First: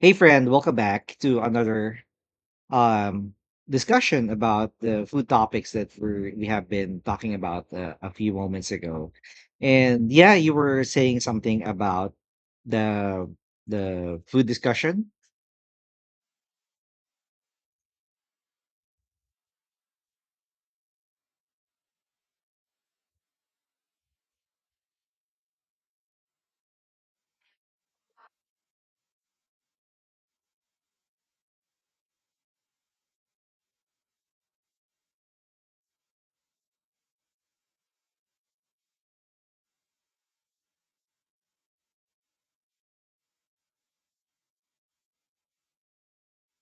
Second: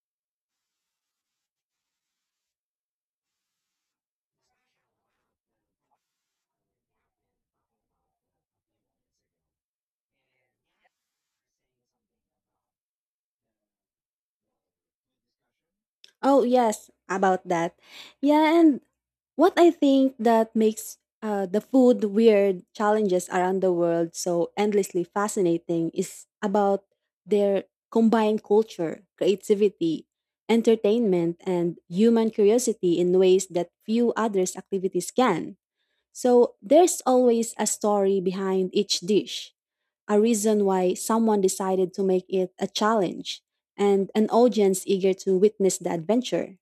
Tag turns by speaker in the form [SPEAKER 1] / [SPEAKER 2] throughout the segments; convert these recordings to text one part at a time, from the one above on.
[SPEAKER 1] Hey friend, welcome back to another um discussion about the food topics that we have been talking about a few moments ago. And yeah, you were saying something about the the food discussion.
[SPEAKER 2] Oh, yes, about that. Yeah, and what I think that makes the food weird challenges around the world so endlessly fascinating is about their combined culture, creativity, entertainment, and human curiosity in ways that few others' activities can. So there's always a story behind each dish, a reason why someone decided to make it a challenge, and an audience eager to witness the adventure.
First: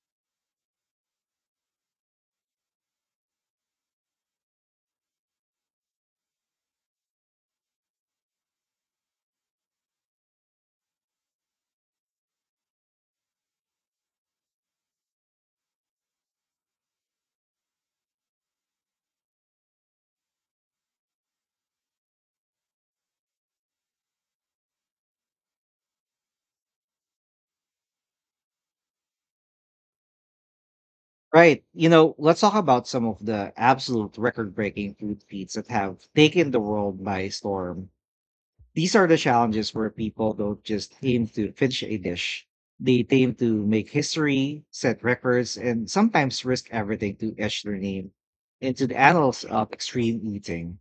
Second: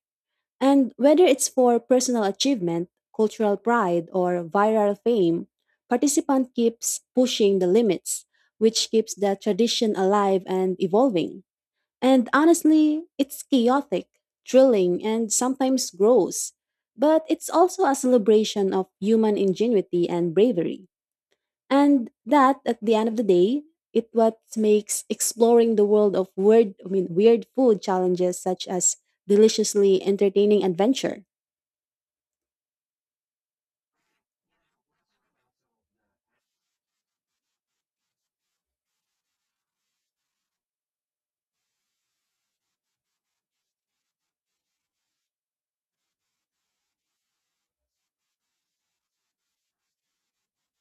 [SPEAKER 2] And whether it's for personal achievement, cultural pride, or viral fame, participant keeps pushing the limits, which keeps the tradition alive and evolving. And honestly, it's chaotic, thrilling, and sometimes gross. But it's also a celebration of human ingenuity and bravery. And that, at the end of the day, it what makes exploring the world of weird, I mean, weird food challenges such as deliciously entertaining adventure.
[SPEAKER 1] Right. You know, let's talk about some of the absolute record-breaking food feats that have taken the world by storm. These are the challenges where people don't just aim to finish a dish. They aim to make history, set records, and sometimes risk everything to etch their name into the annals of extreme eating.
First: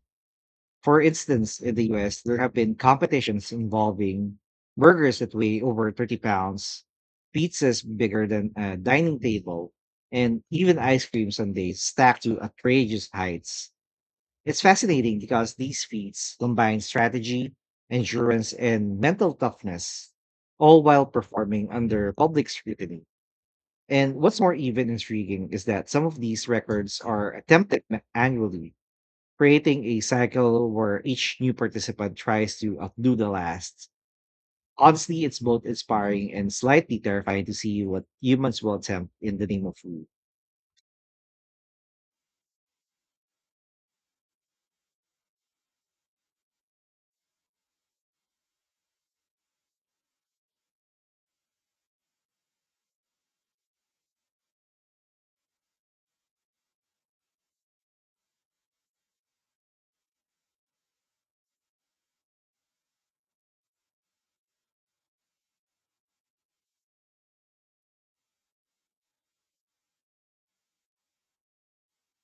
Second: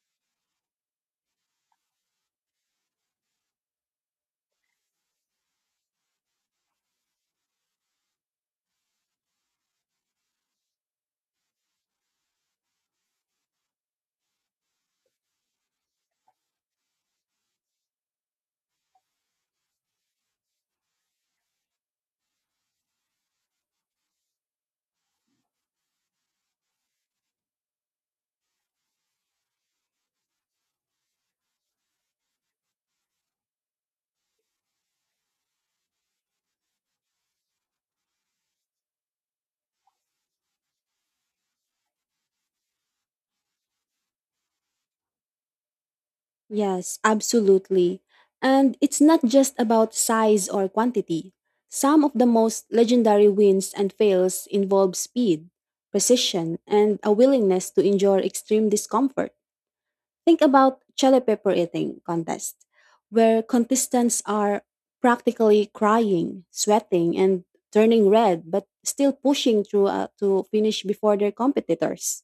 [SPEAKER 1] For instance, in the US, there have been competitions involving burgers that weigh over 30 pounds, pizzas bigger than a dining table, and even ice cream sundaes stacked to outrageous heights. It's fascinating because these feats combine strategy, endurance, and mental toughness, all while performing under public scrutiny. And what's more, even intriguing, is that some of these records are attempted annually, creating a cycle where each new participant tries to outdo the last. Honestly, it's both inspiring and slightly terrifying to see what humans will attempt in the name of food.
[SPEAKER 2] Yes, absolutely. And it's not just about size or quantity. Some of the most legendary wins and fails involve speed, precision, and a willingness to endure extreme discomfort. Think about chili pepper eating contest, where contestants are practically crying, sweating, and turning red, but still pushing through to finish before their competitors.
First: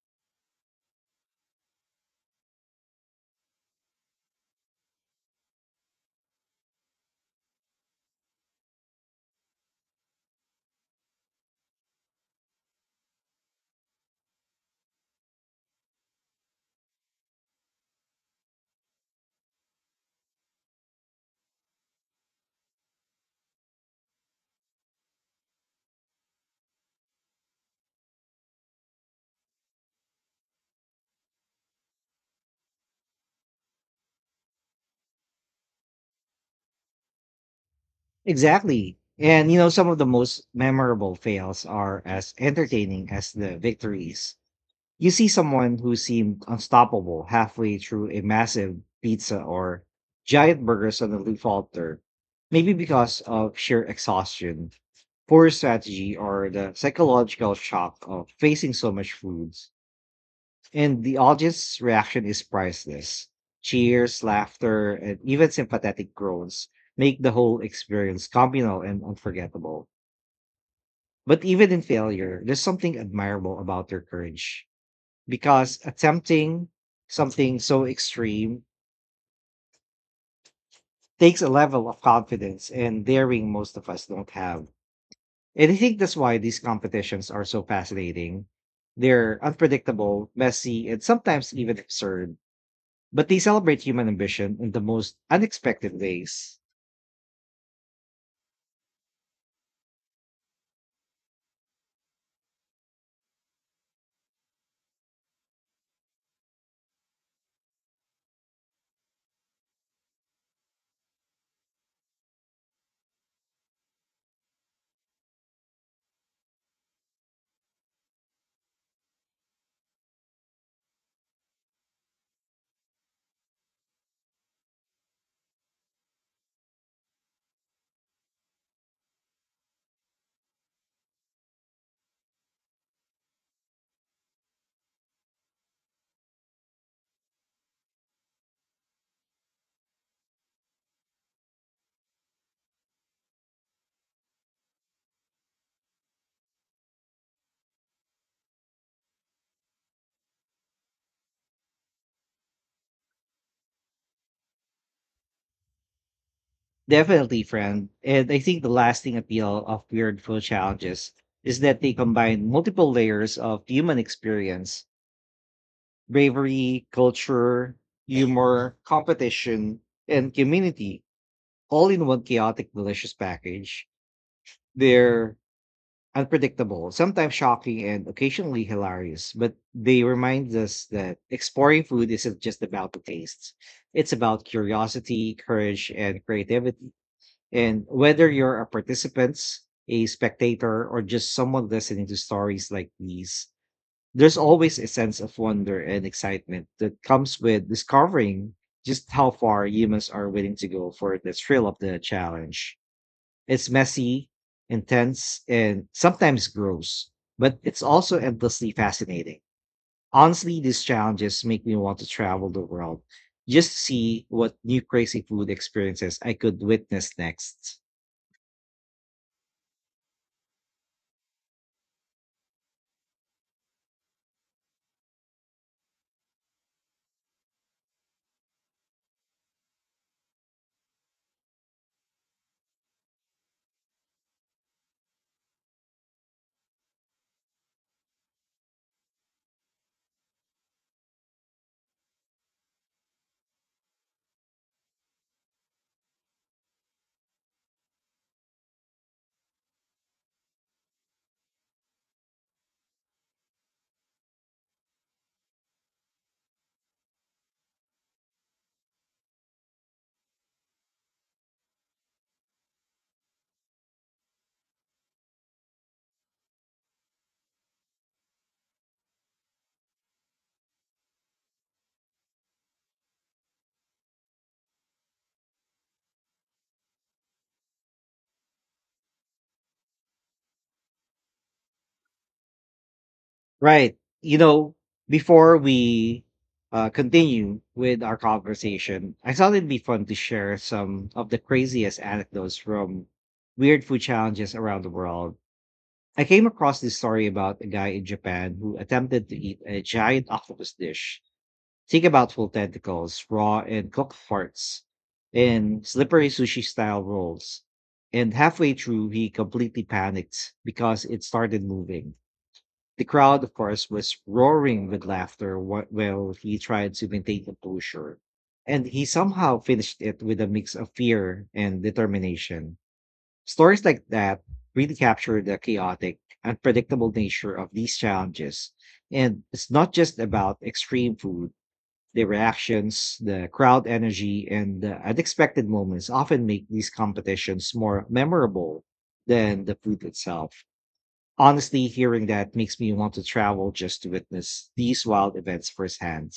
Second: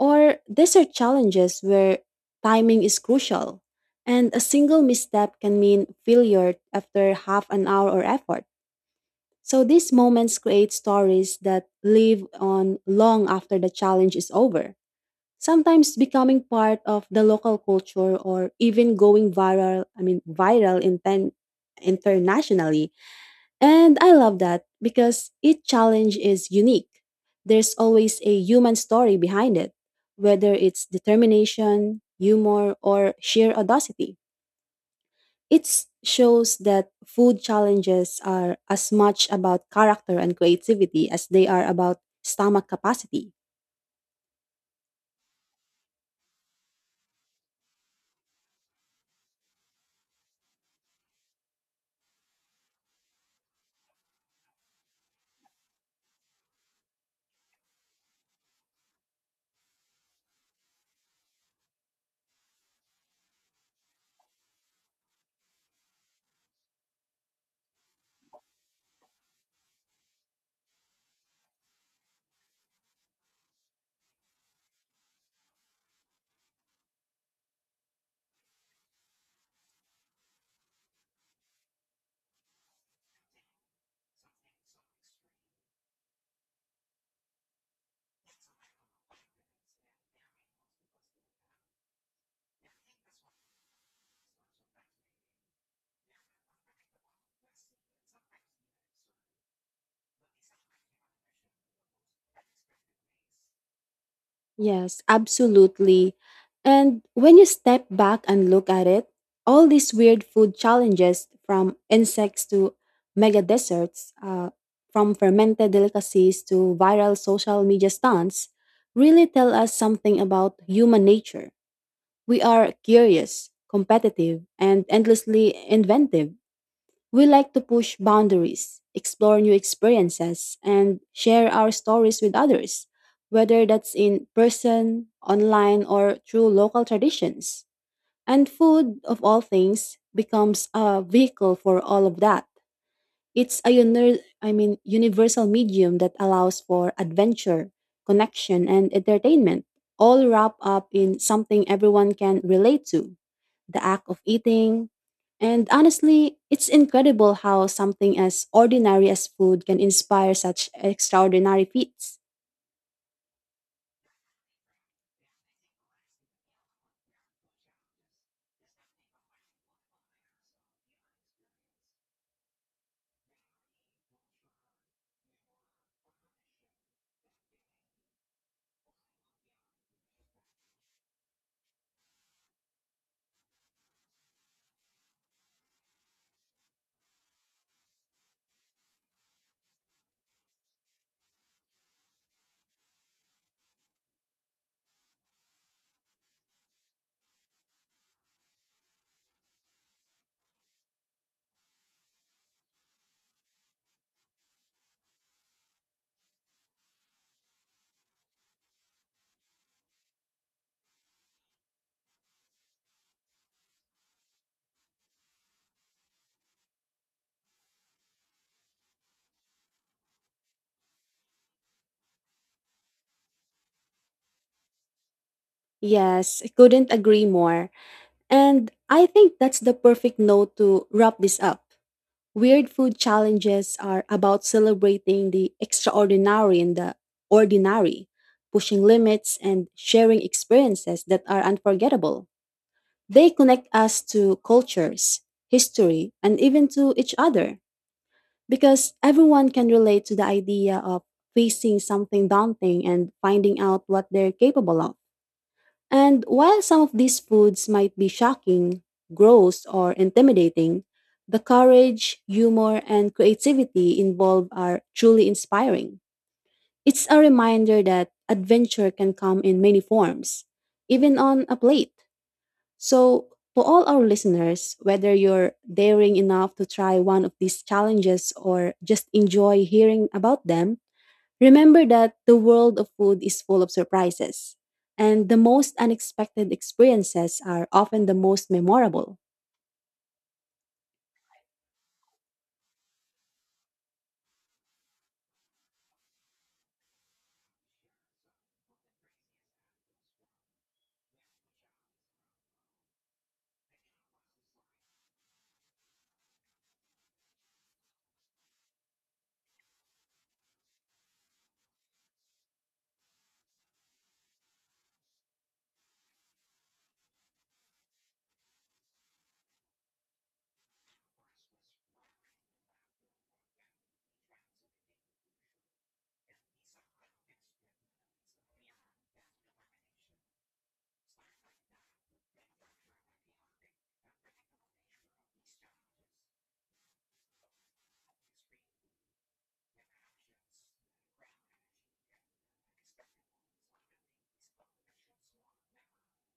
[SPEAKER 2] Or these are challenges where timing is crucial, and a single misstep can mean failure after half an hour or effort. So these moments create stories that live on long after the challenge is over, sometimes becoming part of the local culture or even going viral, I mean viral in internationally. And I love that because each challenge is unique. There's always a human story behind it, whether it's determination, humor, or sheer audacity. It shows that food challenges are as
[SPEAKER 1] Exactly.
[SPEAKER 2] much
[SPEAKER 1] And you know,
[SPEAKER 2] about
[SPEAKER 1] some of the
[SPEAKER 2] character and
[SPEAKER 1] most
[SPEAKER 2] creativity
[SPEAKER 1] memorable
[SPEAKER 2] as they
[SPEAKER 1] fails
[SPEAKER 2] are about
[SPEAKER 1] are as
[SPEAKER 2] stomach
[SPEAKER 1] entertaining as
[SPEAKER 2] capacity.
[SPEAKER 1] the victories. You see someone who seemed unstoppable halfway through a massive pizza or giant burger suddenly falter, maybe because of sheer exhaustion, poor strategy, or the psychological shock of facing so much food. And the audience's reaction is priceless. Cheers, laughter, and even sympathetic groans make the whole experience communal and unforgettable. But even in failure, there's something admirable about their courage because attempting something so extreme takes a level of confidence and daring most of us don't have. And I think that's why these competitions are so fascinating. They're unpredictable, messy, and sometimes even absurd, but they celebrate human ambition in the most unexpected ways.
[SPEAKER 2] Yes, absolutely. And when you step back and look at it, all these weird food challenges from insects to mega desserts, from fermented delicacies to viral social media stunts, really tell us something about human nature. We are curious, competitive, and endlessly inventive. We like to push boundaries, explore new experiences, and share our stories with others, whether that's in person, online, or through local traditions. And food, of all things, becomes a vehicle for all of that. It's a I mean, universal medium that allows for adventure, connection, and entertainment, all wrapped up in something everyone can relate to the act of eating. And honestly, it's incredible
[SPEAKER 1] Definitely,
[SPEAKER 2] how
[SPEAKER 1] friend.
[SPEAKER 2] something
[SPEAKER 1] And I
[SPEAKER 2] as
[SPEAKER 1] think the
[SPEAKER 2] ordinary
[SPEAKER 1] lasting
[SPEAKER 2] as
[SPEAKER 1] appeal
[SPEAKER 2] food can
[SPEAKER 1] of weird
[SPEAKER 2] inspire
[SPEAKER 1] food
[SPEAKER 2] such
[SPEAKER 1] challenges is
[SPEAKER 2] extraordinary
[SPEAKER 1] that they
[SPEAKER 2] feats.
[SPEAKER 1] combine multiple layers of human experience: bravery, culture, humor, competition, and community, all in one chaotic, delicious package. Their unpredictable, sometimes shocking, and occasionally hilarious. But they remind us that exploring food isn't just about the tastes, it's about curiosity, courage, and creativity. And whether you're a participant, a spectator, or just someone listening to stories like these, there's always a sense of wonder and excitement that comes with discovering just how far humans are willing to go for the thrill of the challenge. It's messy, intense, and sometimes gross, but it's also endlessly fascinating. Honestly, these challenges make me want to travel the world just to see what new crazy food experiences I could witness next.
[SPEAKER 2] Yes, I couldn't agree more. And I think that's the perfect note to wrap this up. Weird food challenges are about celebrating the extraordinary in the ordinary, pushing limits and sharing experiences that are unforgettable. They connect us to cultures, history, and even to each other. Because everyone can relate to the idea of facing something daunting and finding out what they're capable of. And while some of these foods might be shocking, gross, or intimidating, the courage, humor, and creativity involved are truly inspiring. It's a reminder that adventure can come in many forms, even on a plate. So, to all our listeners, whether you're daring enough to try one of these challenges or just enjoy hearing about them, remember that the world of food is full of
[SPEAKER 1] Right. You
[SPEAKER 2] surprises.
[SPEAKER 1] know,
[SPEAKER 2] And the
[SPEAKER 1] before
[SPEAKER 2] most
[SPEAKER 1] we
[SPEAKER 2] unexpected experiences
[SPEAKER 1] continue
[SPEAKER 2] are
[SPEAKER 1] with
[SPEAKER 2] often the
[SPEAKER 1] our
[SPEAKER 2] most
[SPEAKER 1] conversation,
[SPEAKER 2] memorable.
[SPEAKER 1] I thought it'd be fun to share some of the craziest anecdotes from weird food challenges around the world. I came across this story about a guy in Japan who attempted to eat a giant octopus dish. Think about full tentacles, raw and cooked parts, and slippery sushi style rolls. And halfway through, he completely panicked because it started moving. The crowd, of course, was roaring with laughter while he tried to maintain composure. And he somehow finished it with a mix of fear and determination. Stories like that really capture the chaotic, unpredictable nature of these challenges. And it's not just about extreme food. The reactions, the crowd energy, and the unexpected moments often make these competitions more memorable than the food itself. Honestly, hearing that makes me want to travel just to witness these wild events firsthand.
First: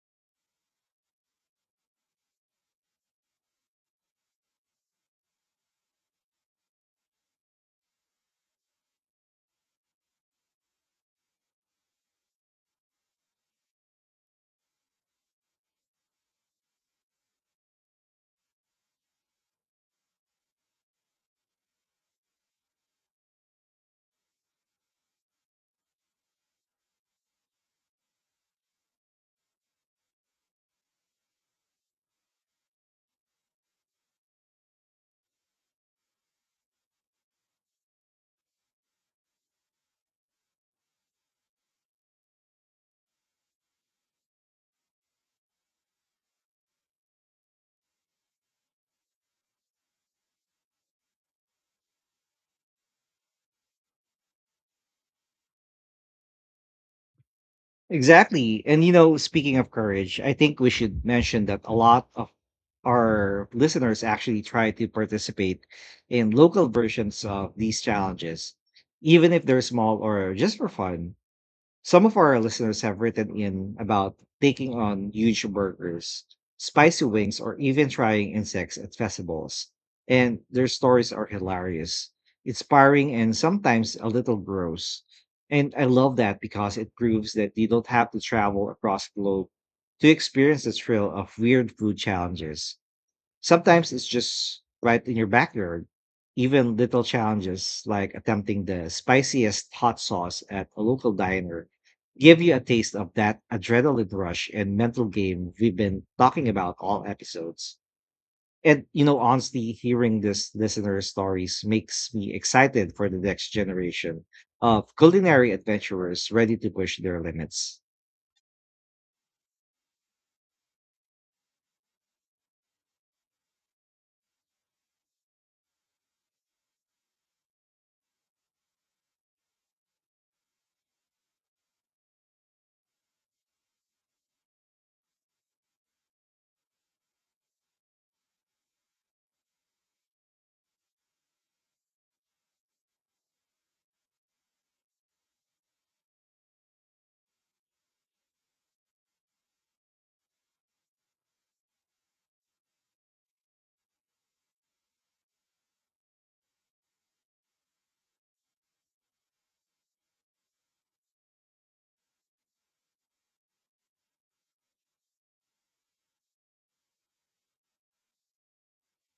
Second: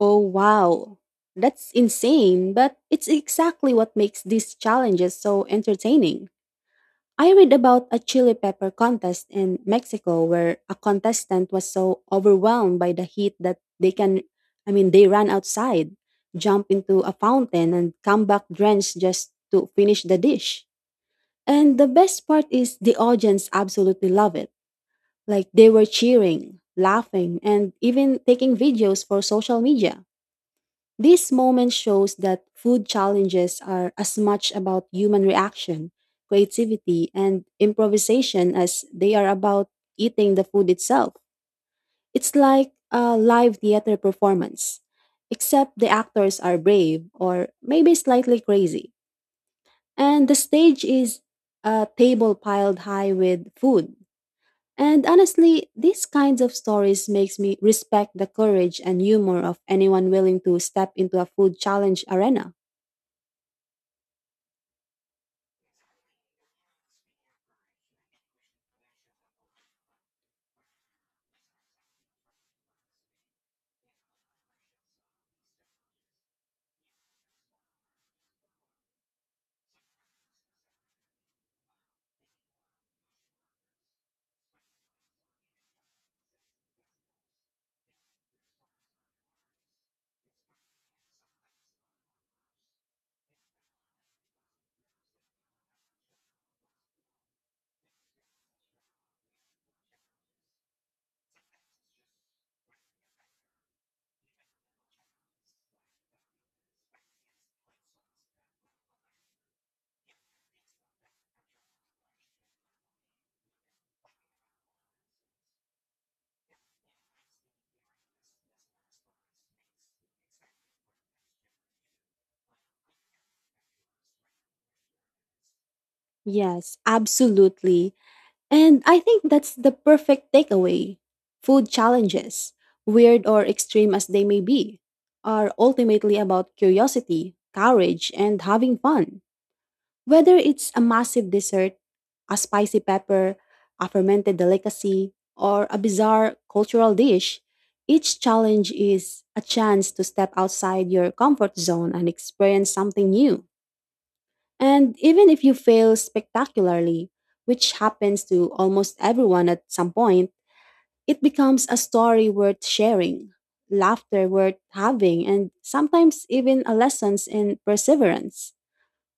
[SPEAKER 2] Oh, wow. That's insane, but it's exactly what makes these challenges so entertaining. I read about a chili pepper contest in Mexico where a contestant was so overwhelmed by the heat that they can, I mean, they ran outside, jump into a fountain, and come back drenched just to finish the dish. And the best part is the audience absolutely love it. Like they were cheering, laughing, and even taking videos for social media. This moment shows that food challenges are as much about human reaction, creativity, and improvisation as they are about eating the food itself. It's like a live theater performance, except the actors are brave or maybe slightly crazy. And the stage is a table piled high with food. And honestly, these kinds of stories makes me respect the
[SPEAKER 1] Exactly.
[SPEAKER 2] courage
[SPEAKER 1] And you
[SPEAKER 2] and
[SPEAKER 1] know,
[SPEAKER 2] humor
[SPEAKER 1] speaking
[SPEAKER 2] of
[SPEAKER 1] of
[SPEAKER 2] anyone
[SPEAKER 1] courage, I
[SPEAKER 2] willing to
[SPEAKER 1] think we
[SPEAKER 2] step
[SPEAKER 1] should
[SPEAKER 2] into a
[SPEAKER 1] mention
[SPEAKER 2] food
[SPEAKER 1] that a
[SPEAKER 2] challenge
[SPEAKER 1] lot of
[SPEAKER 2] arena.
[SPEAKER 1] our listeners actually try to participate in local versions of these challenges, even if they're small or just for fun. Some of our listeners have written in about taking on huge burgers, spicy wings, or even trying insects at festivals. And their stories are hilarious, inspiring, and sometimes a little gross. And I love that because it proves that you don't have to travel across the globe to experience the thrill of weird food challenges. Sometimes it's just right in your backyard. Even little challenges like attempting the spiciest hot sauce at a local diner give you a taste of that adrenaline rush and mental game we've been talking about all episodes. And you know, honestly, hearing this listener stories makes me excited for the next generation of culinary adventurers ready to push their limits.
[SPEAKER 2] Yes, absolutely. And I think that's the perfect takeaway. Food challenges, weird or extreme as they may be, are ultimately about curiosity, courage, and having fun. Whether it's a massive dessert, a spicy pepper, a fermented delicacy, or a bizarre cultural dish, each challenge is a chance to step outside your comfort zone and experience something new. And even if you fail spectacularly, which happens to almost everyone at some point, it becomes a story worth sharing, laughter worth having, and sometimes even a lessons in perseverance.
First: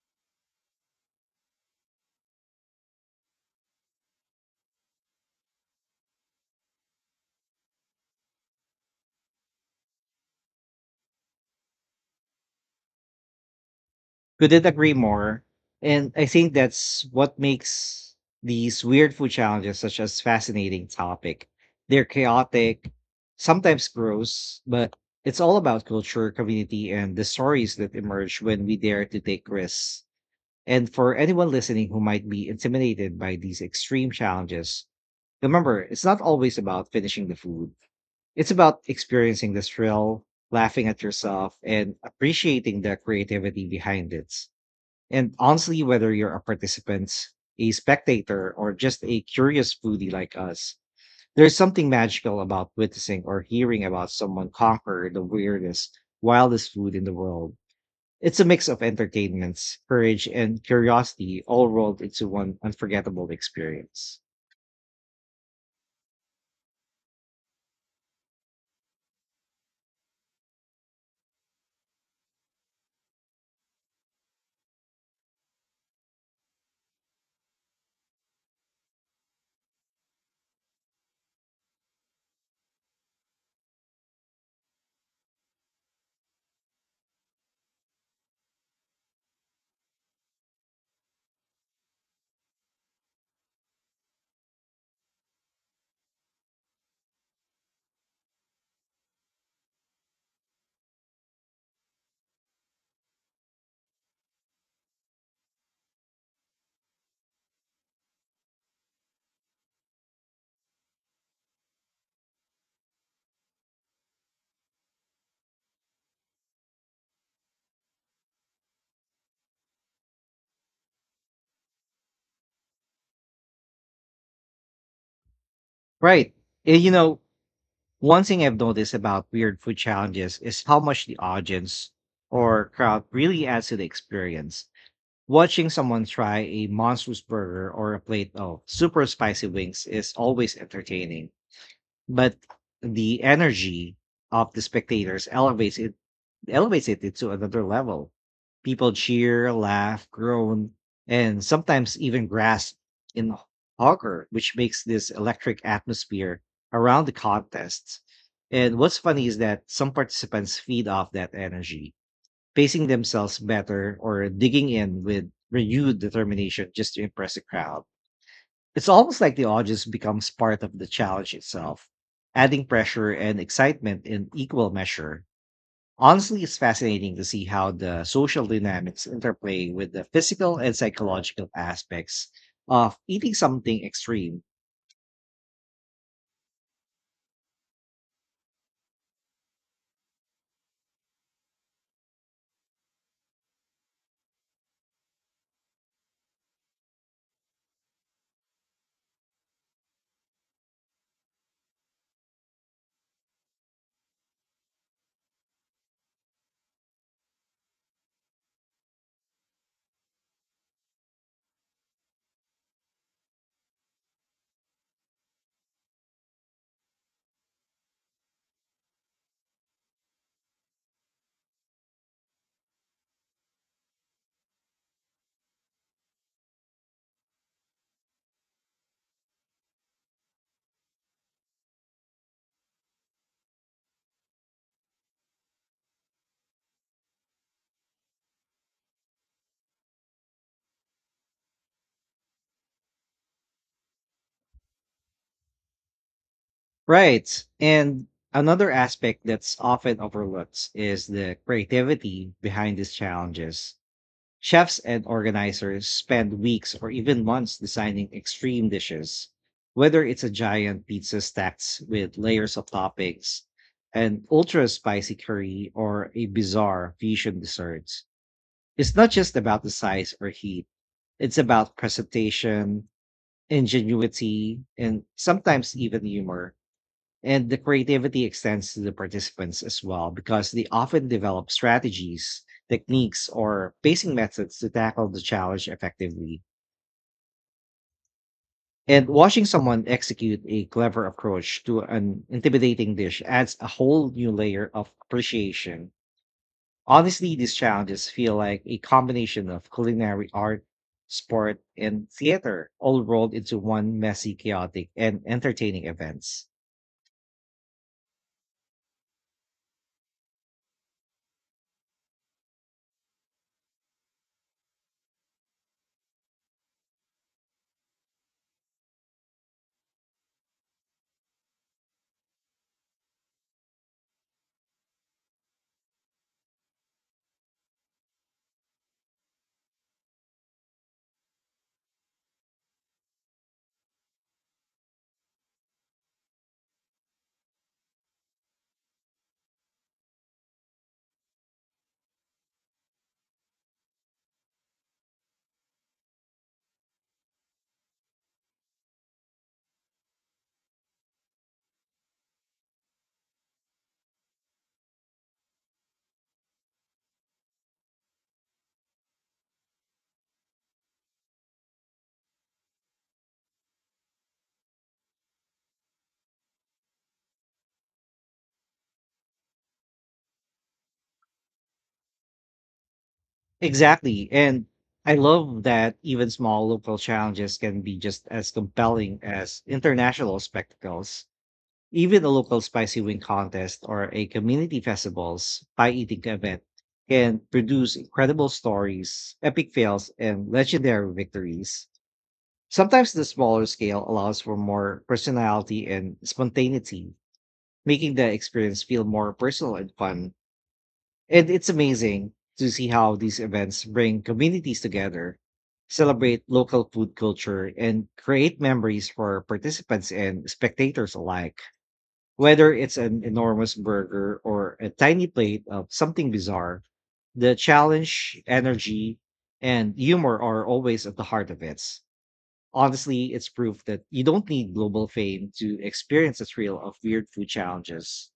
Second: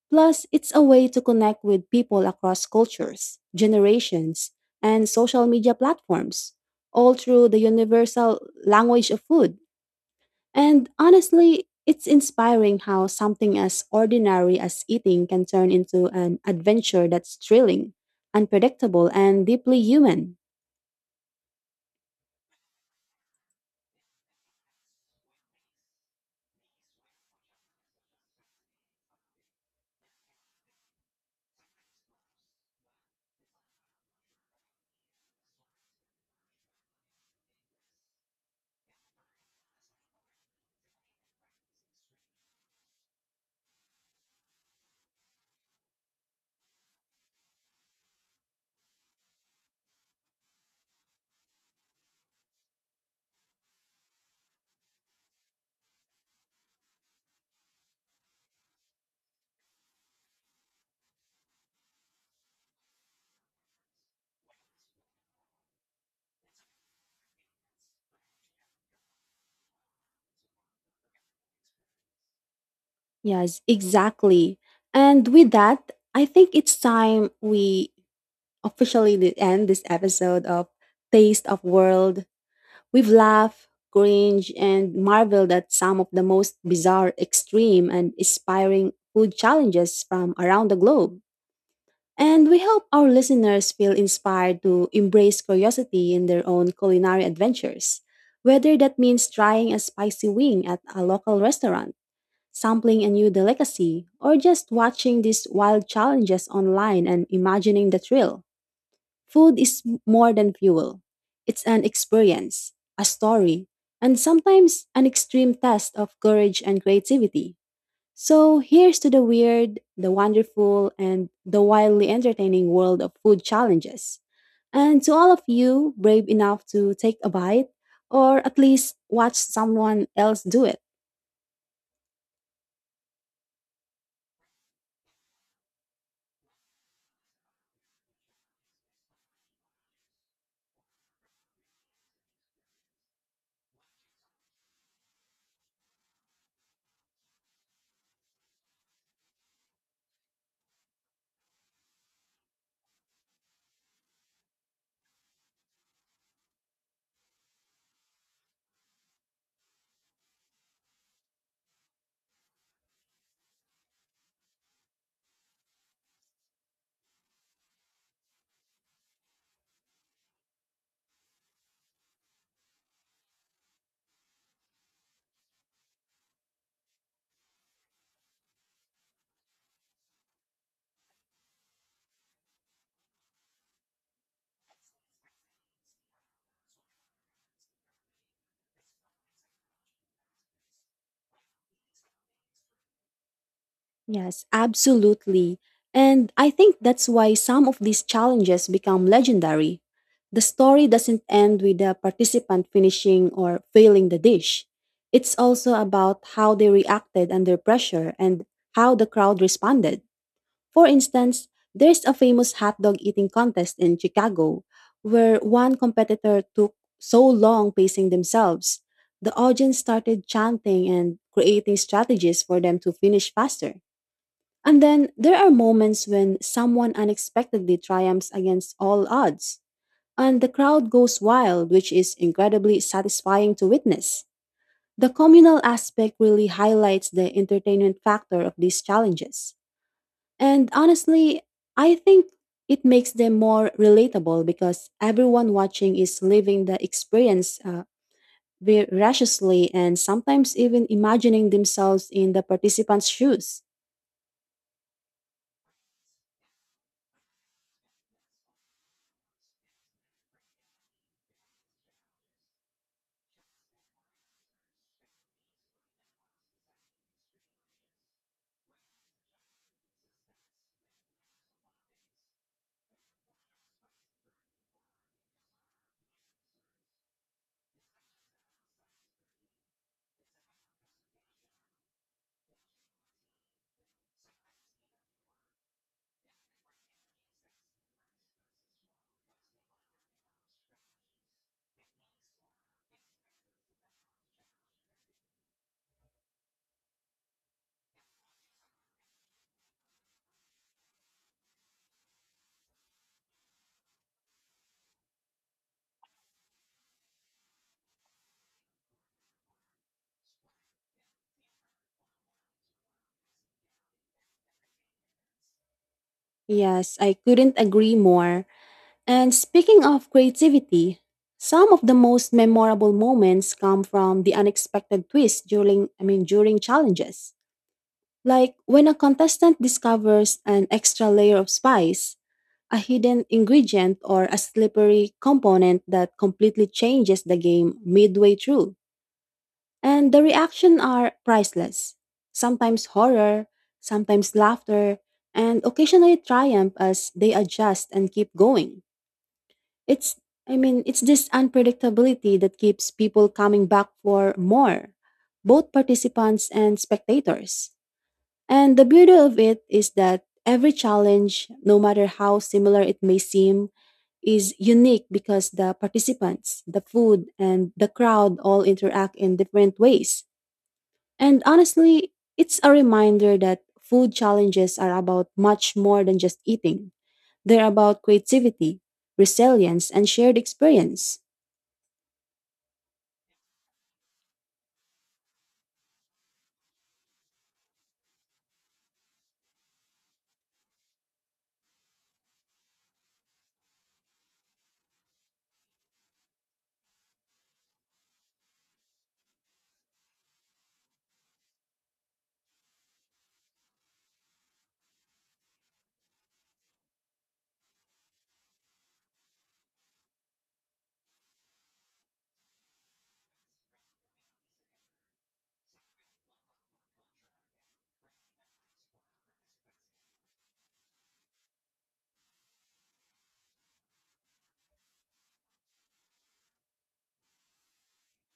[SPEAKER 2] Plus, it's a way to connect with people across cultures, generations, and social media platforms, all through the universal language of food. And honestly, it's inspiring how something as ordinary
[SPEAKER 1] Couldn't
[SPEAKER 2] as
[SPEAKER 1] agree
[SPEAKER 2] eating
[SPEAKER 1] more.
[SPEAKER 2] can turn into
[SPEAKER 1] And I
[SPEAKER 2] an
[SPEAKER 1] think that's
[SPEAKER 2] adventure that's
[SPEAKER 1] what
[SPEAKER 2] thrilling,
[SPEAKER 1] makes these
[SPEAKER 2] unpredictable,
[SPEAKER 1] weird food
[SPEAKER 2] and
[SPEAKER 1] challenges
[SPEAKER 2] deeply
[SPEAKER 1] such as
[SPEAKER 2] human.
[SPEAKER 1] fascinating topic. They're chaotic, sometimes gross, but it's all about culture, community, and the stories that emerge when we dare to take risks. And for anyone listening who might be intimidated by these extreme challenges, remember it's not always about finishing the food. It's about experiencing the thrill, laughing at yourself, and appreciating the creativity behind it. And honestly, whether you're a participant, a spectator, or just a curious foodie like us, there's something magical about witnessing or hearing about someone conquer the weirdest, wildest food in the world. It's a mix of entertainments, courage, and curiosity all rolled into one unforgettable experience.
[SPEAKER 2] Yes, exactly. And with that, I think it's time we officially end this episode of Taste of World. We've laughed, cringed, and marveled at some of the most bizarre, extreme, and inspiring food challenges from around the globe. And we hope our listeners feel inspired to embrace curiosity in their own culinary adventures, whether that means trying a spicy wing at a local restaurant, sampling a new delicacy, or just watching these wild challenges online and imagining the thrill. Food is more than fuel. It's an experience, a story, and sometimes an extreme test of courage and creativity. So here's to the weird, the wonderful, and the wildly entertaining world of food challenges. And to all of you brave
[SPEAKER 1] Right.
[SPEAKER 2] enough
[SPEAKER 1] You
[SPEAKER 2] to take
[SPEAKER 1] know,
[SPEAKER 2] a bite
[SPEAKER 1] one
[SPEAKER 2] or
[SPEAKER 1] thing I've
[SPEAKER 2] at
[SPEAKER 1] noticed
[SPEAKER 2] least
[SPEAKER 1] about
[SPEAKER 2] watch
[SPEAKER 1] weird food
[SPEAKER 2] someone
[SPEAKER 1] challenges
[SPEAKER 2] else
[SPEAKER 1] is
[SPEAKER 2] do
[SPEAKER 1] how
[SPEAKER 2] it.
[SPEAKER 1] much the audience or crowd really adds to the experience. Watching someone try a monstrous burger or a plate of super spicy wings is always entertaining, but the energy of the spectators elevates it to another level. People cheer, laugh, groan, and sometimes even grasp in hogger, which makes this electric atmosphere around the contests. And what's funny is that some participants feed off that energy, pacing themselves better or digging in with renewed determination just to impress the crowd. It's almost like the audience becomes part of the challenge itself, adding pressure and excitement in equal measure. Honestly, it's fascinating to see how the social dynamics interplay with the physical and psychological aspects of eating something extreme.
[SPEAKER 2] Yes, absolutely. And I think that's why some of these challenges become legendary. The story doesn't end with the participant finishing or failing the dish. It's also about how they reacted under pressure and how the crowd responded. For instance, there's a famous hot dog eating contest in Chicago where one competitor took so long pacing themselves, the audience started chanting and creating strategies for them to finish faster. And then there are moments when someone unexpectedly triumphs against all odds, and the crowd goes wild, which is incredibly satisfying to witness. The communal aspect really highlights the entertainment factor of these challenges. And honestly, I think it makes them more relatable because everyone watching is living the
[SPEAKER 1] Right.
[SPEAKER 2] experience
[SPEAKER 1] And another
[SPEAKER 2] very
[SPEAKER 1] aspect that's
[SPEAKER 2] rashly and
[SPEAKER 1] often
[SPEAKER 2] sometimes
[SPEAKER 1] overlooked
[SPEAKER 2] even
[SPEAKER 1] is the
[SPEAKER 2] imagining themselves
[SPEAKER 1] creativity
[SPEAKER 2] in the
[SPEAKER 1] behind these
[SPEAKER 2] participants' shoes.
[SPEAKER 1] challenges. Chefs and organizers spend weeks or even months designing extreme dishes, whether it's a giant pizza stacked with layers of toppings, an ultra spicy curry, or a bizarre fusion dessert. It's not just about the size or heat, it's about presentation, ingenuity, and sometimes even humor. And the creativity extends to the participants as well because they often develop strategies, techniques, or pacing methods to tackle the challenge effectively. And watching someone execute a clever approach to an intimidating dish adds a whole new layer of appreciation. Honestly, these challenges feel like a combination of culinary art, sport, and theater all rolled into one messy, chaotic, and entertaining event.
[SPEAKER 2] Yes, I couldn't agree more. And speaking of creativity, some of the most memorable moments come from the unexpected twist during I mean during challenges. Like when a contestant discovers an extra layer of spice a hidden ingredient or a slippery component that completely changes the game midway through. And the reaction are priceless. Sometimes horror, sometimes laughter, and occasionally triumph as they adjust and keep going. It's it's this unpredictability that keeps people coming back for more, both participants and spectators. And the beauty of it is that every challenge, no matter how similar it may seem, is unique because the participants, the food, and the crowd all interact in different ways. And honestly, it's a reminder that food
[SPEAKER 1] Exactly. And
[SPEAKER 2] challenges are
[SPEAKER 1] I
[SPEAKER 2] about
[SPEAKER 1] love
[SPEAKER 2] much
[SPEAKER 1] that
[SPEAKER 2] more than
[SPEAKER 1] even
[SPEAKER 2] just
[SPEAKER 1] small
[SPEAKER 2] eating.
[SPEAKER 1] local challenges
[SPEAKER 2] They're
[SPEAKER 1] can be
[SPEAKER 2] about
[SPEAKER 1] just as
[SPEAKER 2] creativity,
[SPEAKER 1] compelling as
[SPEAKER 2] resilience, and shared
[SPEAKER 1] international
[SPEAKER 2] experience.
[SPEAKER 1] spectacles. Even a local spicy wing contest or a community festival's pie eating event can produce incredible stories, epic fails, and legendary victories. Sometimes the smaller scale allows for more personality and spontaneity, making the experience feel more personal and fun. And it's amazing to see how these events bring communities together, celebrate local food culture, and create memories for participants and spectators alike. Whether it's an enormous burger or a tiny plate of something bizarre, the challenge, energy, and humor are always at the heart of it. Honestly, it's proof that you don't need global fame to experience the thrill of weird food challenges.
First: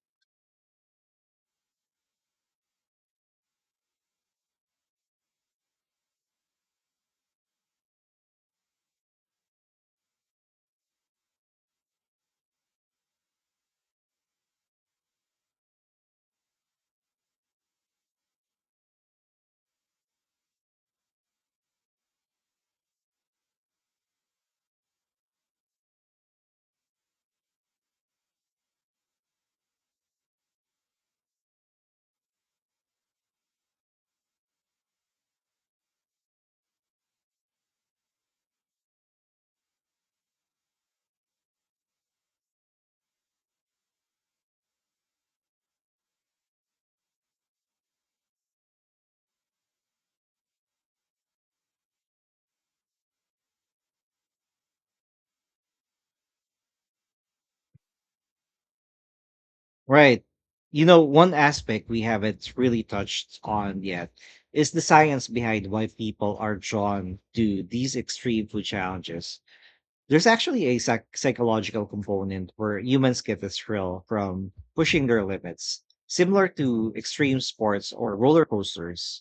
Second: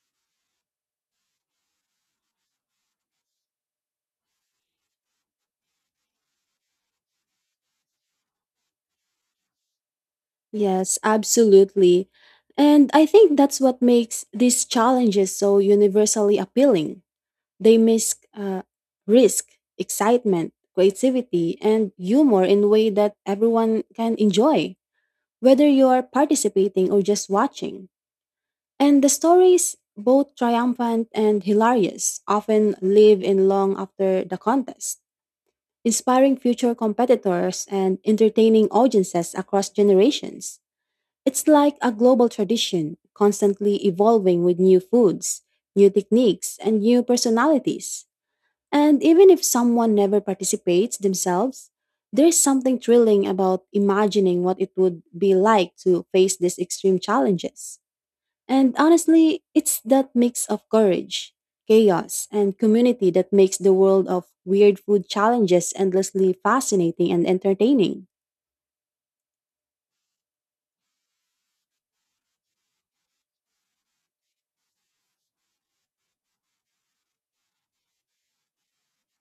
[SPEAKER 2] Yes, absolutely. And I think that's what makes these challenges so universally appealing. They miss risk, excitement, creativity, and humor in a way that everyone can enjoy, whether you are participating or just watching. And the stories, both triumphant and hilarious, often live in long after the contest, inspiring future competitors and entertaining audiences across generations. It's like a global tradition, constantly evolving with new foods, new techniques, and new personalities. And even if someone never participates themselves, there's something thrilling about imagining what it would be like to face these extreme challenges. And honestly, it's that
[SPEAKER 1] Right.
[SPEAKER 2] mix of
[SPEAKER 1] You know,
[SPEAKER 2] courage,
[SPEAKER 1] one aspect we
[SPEAKER 2] chaos,
[SPEAKER 1] haven't
[SPEAKER 2] and
[SPEAKER 1] really
[SPEAKER 2] community that
[SPEAKER 1] touched
[SPEAKER 2] makes the
[SPEAKER 1] on
[SPEAKER 2] world
[SPEAKER 1] yet
[SPEAKER 2] of
[SPEAKER 1] is
[SPEAKER 2] weird
[SPEAKER 1] the
[SPEAKER 2] food
[SPEAKER 1] science behind
[SPEAKER 2] challenges
[SPEAKER 1] why
[SPEAKER 2] endlessly
[SPEAKER 1] people are
[SPEAKER 2] fascinating
[SPEAKER 1] drawn
[SPEAKER 2] and
[SPEAKER 1] to these
[SPEAKER 2] entertaining.
[SPEAKER 1] extreme food challenges. There's actually a psychological component where humans get a thrill from pushing their limits, similar to extreme sports or roller coasters.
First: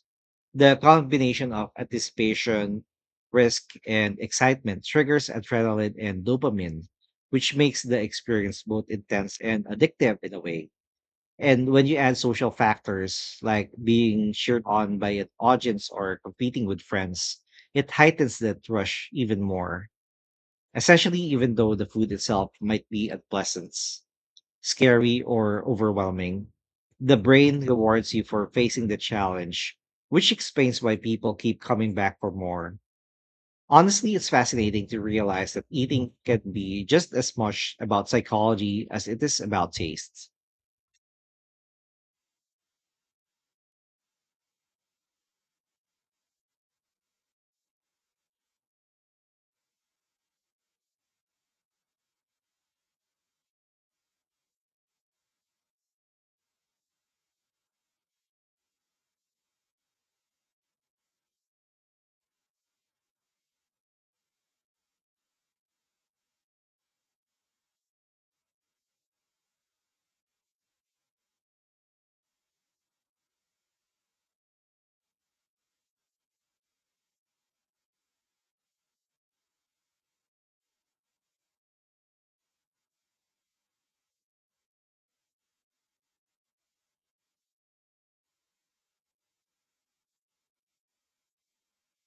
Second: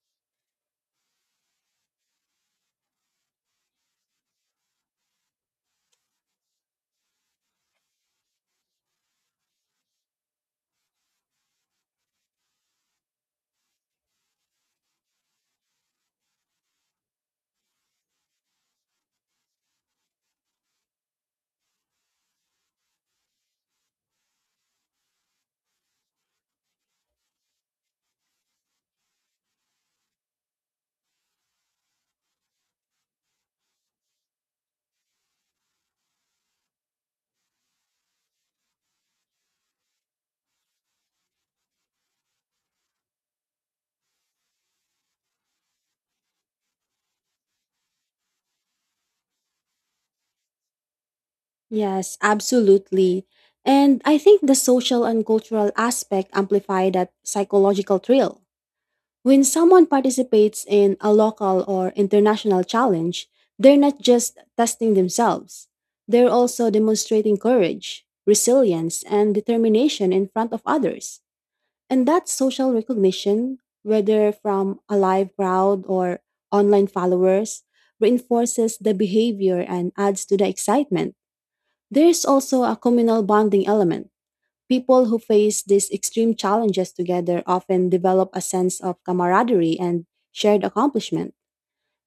[SPEAKER 1] The combination of anticipation, risk, and excitement triggers adrenaline and dopamine, which makes the experience both intense and addictive in a way. And when you add social factors like being cheered on by an audience or competing with friends, it heightens that rush even more, essentially, even though the food itself might be unpleasant, scary, or overwhelming. The brain rewards you for facing the challenge, which explains why people keep coming back for more. Honestly, it's fascinating to realize that eating can be just as much about psychology as it is about taste.
[SPEAKER 2] Yes, absolutely. And I think the social and cultural aspect amplify that psychological thrill. When someone participates in a local or international challenge, they're not just testing themselves, they're also demonstrating courage, resilience, and determination in front of others. And that social recognition, whether from a live crowd or online followers, reinforces the behavior and adds to the excitement. There's also a communal bonding element. People who face these extreme challenges together often develop a sense of camaraderie and shared accomplishment.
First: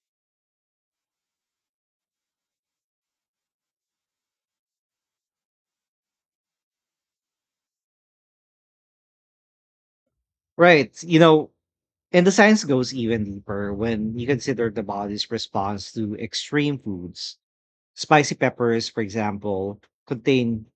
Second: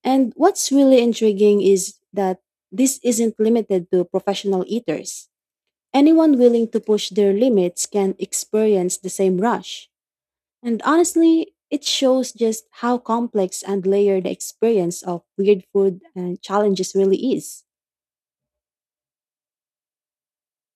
[SPEAKER 2] And what's really intriguing is that this isn't limited to professional eaters. Anyone willing to push their limits can experience the same rush. And
[SPEAKER 1] Right. You know,
[SPEAKER 2] honestly, it
[SPEAKER 1] and the
[SPEAKER 2] shows
[SPEAKER 1] science
[SPEAKER 2] just
[SPEAKER 1] goes
[SPEAKER 2] how
[SPEAKER 1] even
[SPEAKER 2] complex
[SPEAKER 1] deeper
[SPEAKER 2] and
[SPEAKER 1] when
[SPEAKER 2] layered
[SPEAKER 1] you
[SPEAKER 2] the
[SPEAKER 1] consider the
[SPEAKER 2] experience of
[SPEAKER 1] body's
[SPEAKER 2] weird
[SPEAKER 1] response
[SPEAKER 2] food
[SPEAKER 1] to
[SPEAKER 2] and
[SPEAKER 1] extreme
[SPEAKER 2] challenges really
[SPEAKER 1] foods.
[SPEAKER 2] is.
[SPEAKER 1] Spicy peppers, for example, contain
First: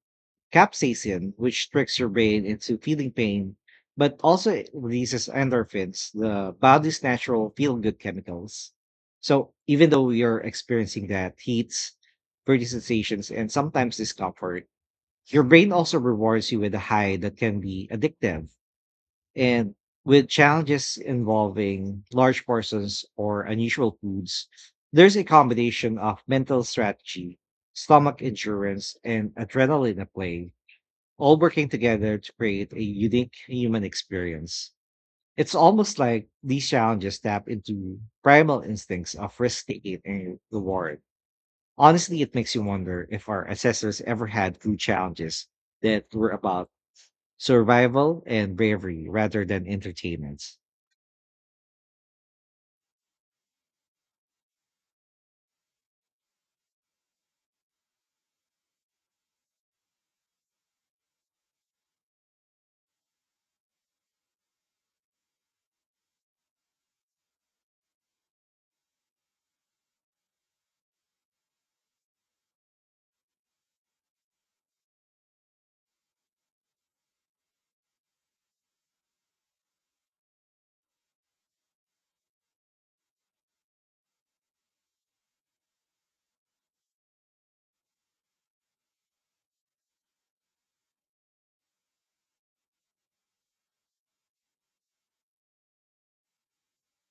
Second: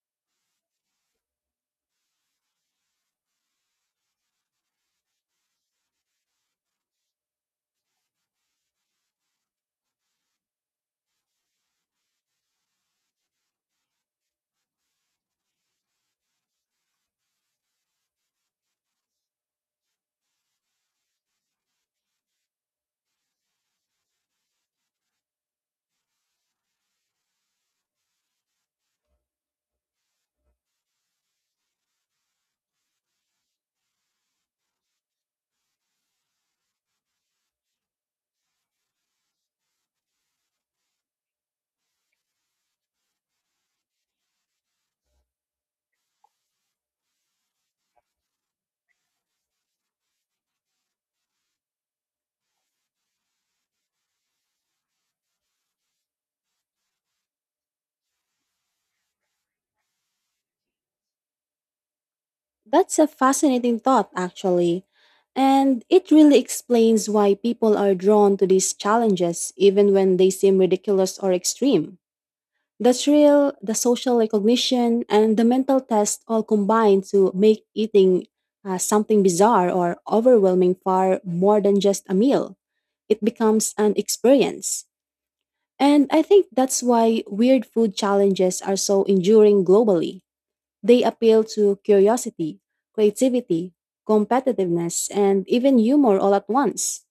[SPEAKER 1] capsaicin, which tricks your brain into feeling pain, but also it releases endorphins, the body's natural feel good chemicals. So even though you're experiencing that heat, burning sensations, and sometimes discomfort, your brain also rewards you with a high that can be addictive. And with challenges involving large portions or unusual foods, there's a combination of mental strategy, stomach endurance, and adrenaline at play, all working together to create a unique human experience. It's almost like these challenges tap into primal instincts of risk taking and reward. Honestly, it makes you wonder if our ancestors ever had food challenges that were about survival and bravery rather than entertainment.
[SPEAKER 2] That's a fascinating thought, actually. And it really explains why people are drawn to these challenges, even when they seem ridiculous or extreme. The thrill, the social recognition, and the mental test all combine to make eating something bizarre or overwhelming far more than just a meal. It becomes an experience. And I think that's why weird food challenges are so enduring globally. They appeal to curiosity, creativity, competitiveness, and even humor all at once.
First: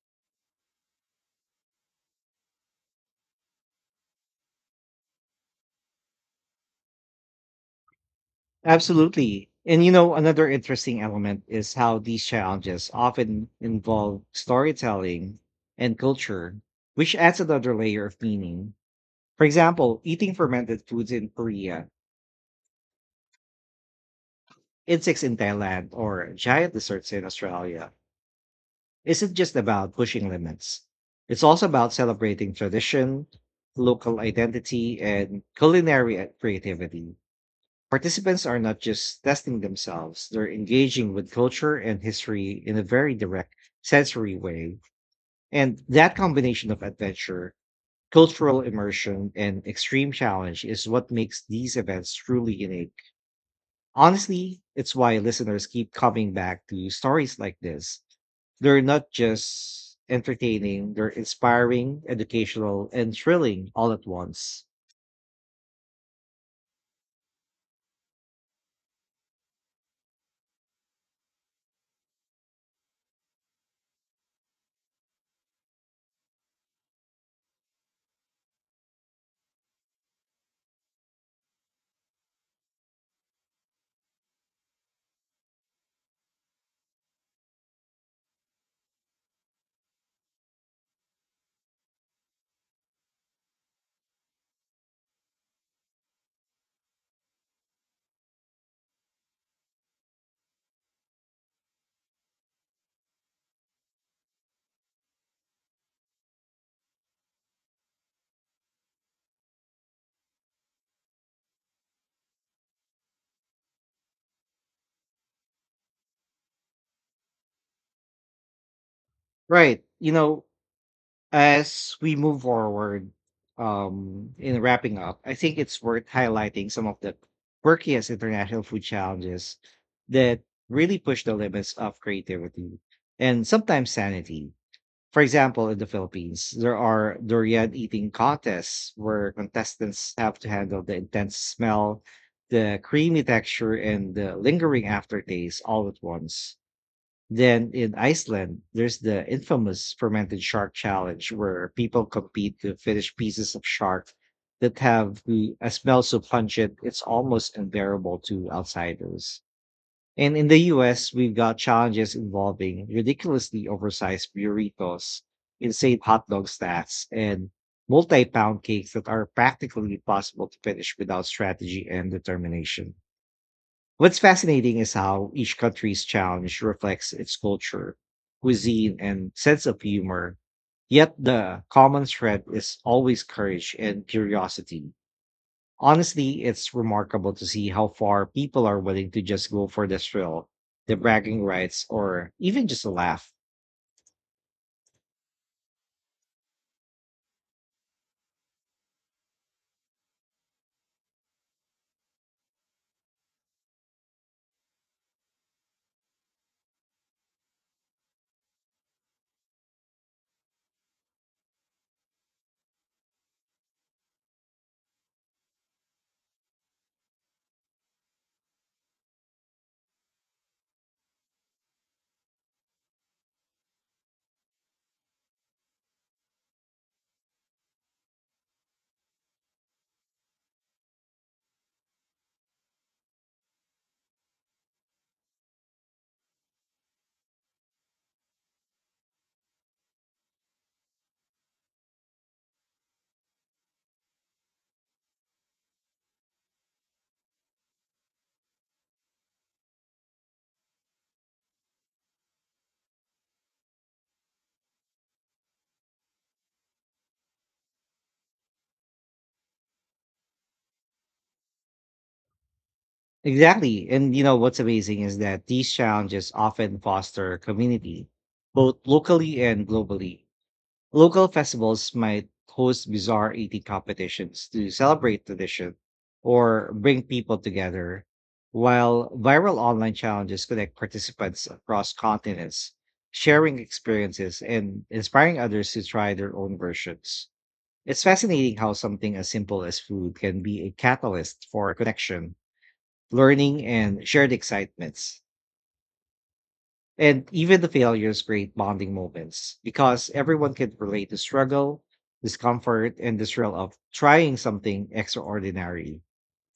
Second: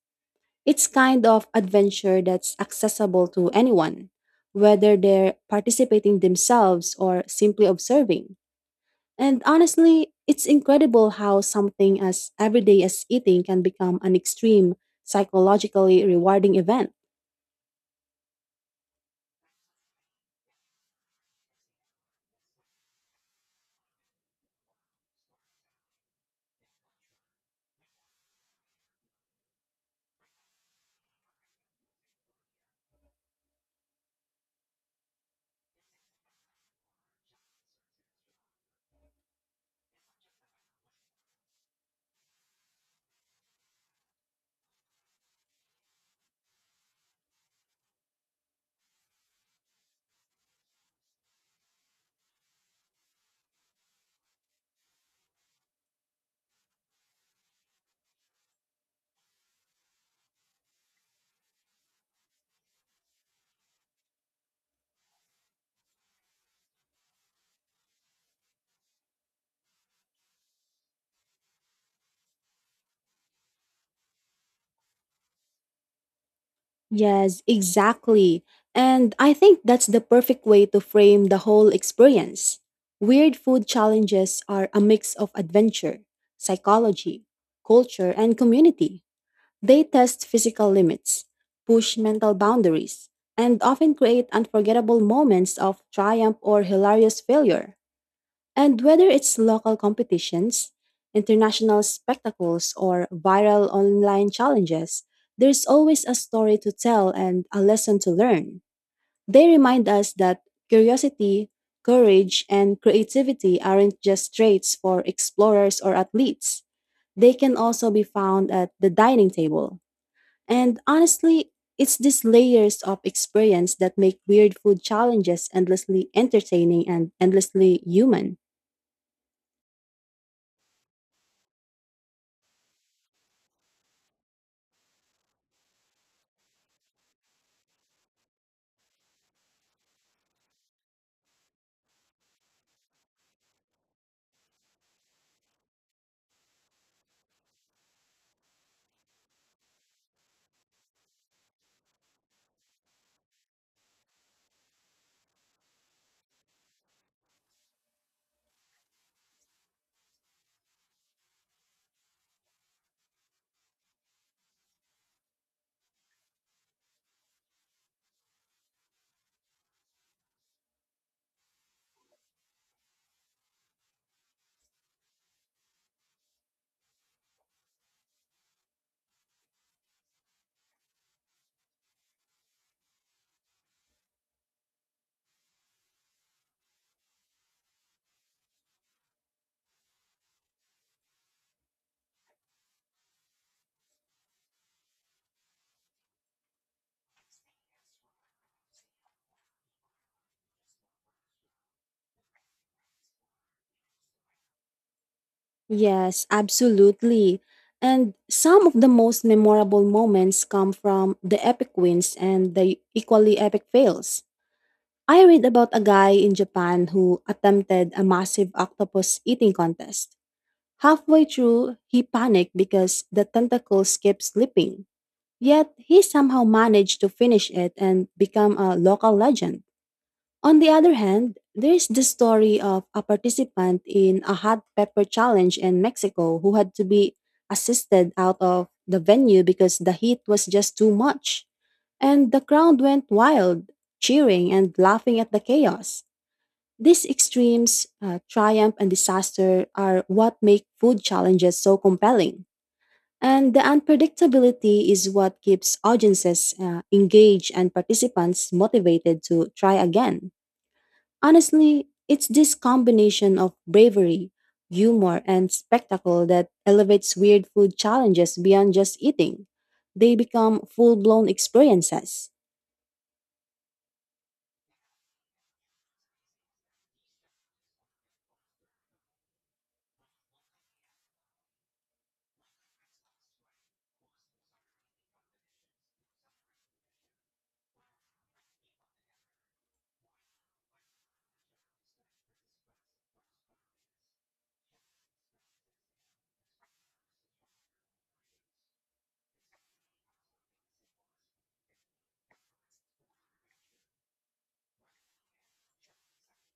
[SPEAKER 2] It's kind of adventure that's accessible to anyone, whether they're participating themselves or simply observing. And
[SPEAKER 1] Absolutely. And you
[SPEAKER 2] honestly,
[SPEAKER 1] know,
[SPEAKER 2] it's
[SPEAKER 1] another interesting
[SPEAKER 2] incredible how
[SPEAKER 1] element is how
[SPEAKER 2] something
[SPEAKER 1] these
[SPEAKER 2] as everyday
[SPEAKER 1] challenges
[SPEAKER 2] as eating
[SPEAKER 1] often
[SPEAKER 2] can become an
[SPEAKER 1] involve
[SPEAKER 2] extreme,
[SPEAKER 1] storytelling and
[SPEAKER 2] psychologically rewarding
[SPEAKER 1] culture,
[SPEAKER 2] event.
[SPEAKER 1] which adds another layer of meaning. For example, eating fermented foods in Korea, insects in Thailand, or giant desserts in Australia isn't just about pushing limits. It's also about celebrating tradition, local identity, and culinary creativity. Participants are not just testing themselves, they're engaging with culture and history in a very direct sensory way. And that combination of adventure, cultural immersion, and extreme challenge is what makes these events truly unique. Honestly, it's why listeners keep coming back to stories like this. They're not just entertaining, they're inspiring, educational, and thrilling all at once.
[SPEAKER 2] Yes, exactly. And I think that's the perfect way to frame the whole experience. Weird food challenges are a mix of adventure, psychology, culture, and community. They test physical limits, push mental boundaries, and often create unforgettable moments of triumph or hilarious failure. And whether it's local competitions, international spectacles, or viral online challenges, there's always a story to tell and a lesson to learn. They remind us that curiosity, courage, and creativity aren't just traits for explorers or athletes. They can also be found at the dining table.
[SPEAKER 1] Right. You know,
[SPEAKER 2] And honestly,
[SPEAKER 1] as
[SPEAKER 2] it's
[SPEAKER 1] we
[SPEAKER 2] these
[SPEAKER 1] move
[SPEAKER 2] layers of
[SPEAKER 1] forward
[SPEAKER 2] experience that make weird
[SPEAKER 1] in
[SPEAKER 2] food
[SPEAKER 1] wrapping up, I
[SPEAKER 2] challenges
[SPEAKER 1] think it's worth
[SPEAKER 2] endlessly
[SPEAKER 1] highlighting some
[SPEAKER 2] entertaining
[SPEAKER 1] of
[SPEAKER 2] and
[SPEAKER 1] the
[SPEAKER 2] endlessly
[SPEAKER 1] quirkiest
[SPEAKER 2] human.
[SPEAKER 1] international food challenges that really push the limits of creativity and sometimes sanity. For example, in the Philippines, there are durian eating contests where contestants have to handle the intense smell, the creamy texture, and the lingering aftertaste all at once. Then in Iceland, there's the infamous fermented shark challenge where people compete to finish pieces of shark that have a smell so pungent it's almost unbearable to outsiders. And in the US, we've got challenges involving ridiculously oversized burritos, insane hot dog stats, and multi pound cakes that are practically impossible to finish without strategy and determination. What's fascinating is how each country's challenge reflects its culture, cuisine, and sense of humor. Yet the common thread is always courage and curiosity. Honestly, it's remarkable to see how far people are willing to just go for the thrill, the bragging rights, or even just a laugh.
[SPEAKER 2] Yes, absolutely. And some of the most memorable moments come from the epic wins and the equally epic fails. I read about a guy in Japan who attempted a massive octopus eating contest. Halfway through, he panicked because the tentacles kept slipping. Yet, he somehow managed to finish it and become a local legend. On the other hand, there's the story of a participant in a hot pepper challenge in Mexico who had to be assisted out of the venue because the heat was just too much. And the crowd went wild, cheering and laughing at the chaos. These extremes, triumph and disaster, are what make food challenges so compelling. And the unpredictability is what keeps audiences engaged and participants motivated to try again. Honestly, it's this combination of
[SPEAKER 1] Exactly. And you
[SPEAKER 2] bravery,
[SPEAKER 1] know what's amazing is
[SPEAKER 2] humor,
[SPEAKER 1] that
[SPEAKER 2] and
[SPEAKER 1] these
[SPEAKER 2] spectacle
[SPEAKER 1] challenges
[SPEAKER 2] that
[SPEAKER 1] often
[SPEAKER 2] elevates
[SPEAKER 1] foster
[SPEAKER 2] weird food
[SPEAKER 1] community,
[SPEAKER 2] challenges beyond
[SPEAKER 1] both
[SPEAKER 2] just
[SPEAKER 1] locally
[SPEAKER 2] eating.
[SPEAKER 1] and
[SPEAKER 2] They
[SPEAKER 1] globally.
[SPEAKER 2] become full
[SPEAKER 1] Local
[SPEAKER 2] blown
[SPEAKER 1] festivals might
[SPEAKER 2] experiences.
[SPEAKER 1] host bizarre eating competitions to celebrate tradition or bring people together, while viral online challenges connect participants across continents, sharing experiences and inspiring others to try their own versions. It's fascinating how something as simple as food can be a catalyst for connection, learning, and shared excitements. And even the failures create bonding moments because everyone can relate to struggle, discomfort, and the thrill of trying something extraordinary.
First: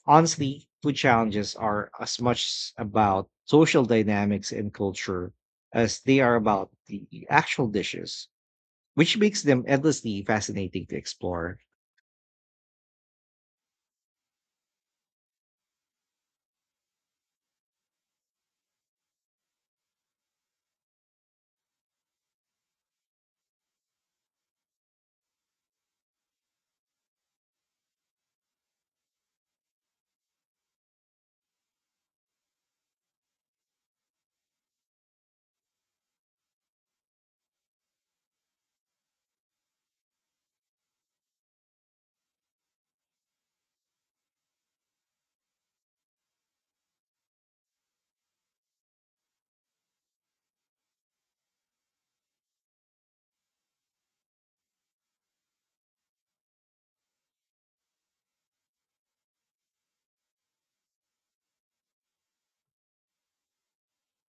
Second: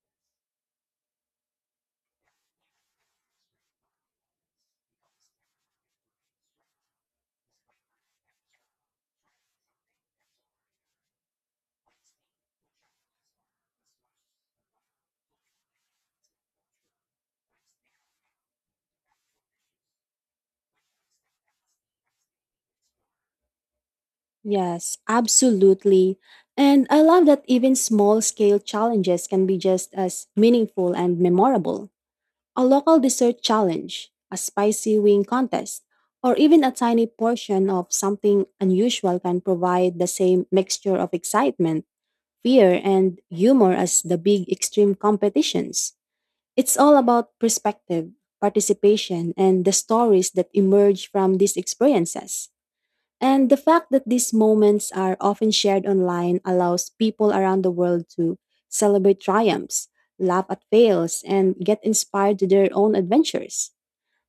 [SPEAKER 1] Honestly, food challenges are as much about social dynamics and culture as they are about the actual dishes, which makes them endlessly fascinating to explore.
[SPEAKER 2] Yes, absolutely. And I love that even small scale challenges can be just as meaningful and memorable. A local dessert challenge, a spicy wing contest, or even a tiny portion of something unusual can provide the same mixture of excitement fear, and humor as the big extreme competitions. It's all about perspective, participation, and the stories that emerge from these experiences. And the fact that these moments are often shared online allows people around the world to celebrate triumphs, laugh at fails, and get inspired to their own adventures.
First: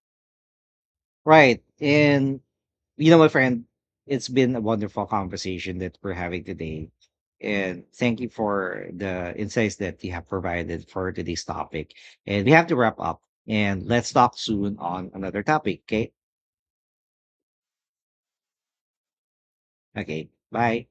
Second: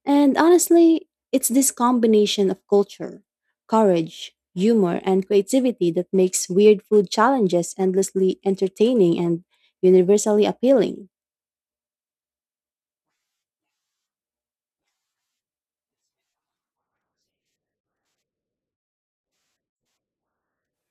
[SPEAKER 2] And honestly, it's
[SPEAKER 1] Right.
[SPEAKER 2] this
[SPEAKER 1] And
[SPEAKER 2] combination of
[SPEAKER 1] you know,
[SPEAKER 2] culture,
[SPEAKER 1] my friend, it's
[SPEAKER 2] courage,
[SPEAKER 1] been a
[SPEAKER 2] humor,
[SPEAKER 1] wonderful
[SPEAKER 2] and
[SPEAKER 1] conversation
[SPEAKER 2] creativity
[SPEAKER 1] that
[SPEAKER 2] that
[SPEAKER 1] we're having
[SPEAKER 2] makes weird
[SPEAKER 1] today.
[SPEAKER 2] food challenges
[SPEAKER 1] And thank you
[SPEAKER 2] endlessly
[SPEAKER 1] for
[SPEAKER 2] entertaining
[SPEAKER 1] the
[SPEAKER 2] and
[SPEAKER 1] insights that you have
[SPEAKER 2] universally
[SPEAKER 1] provided
[SPEAKER 2] appealing.
[SPEAKER 1] for today's topic. And we have to wrap up. And let's talk soon on another topic. Okay. Okay. Bye.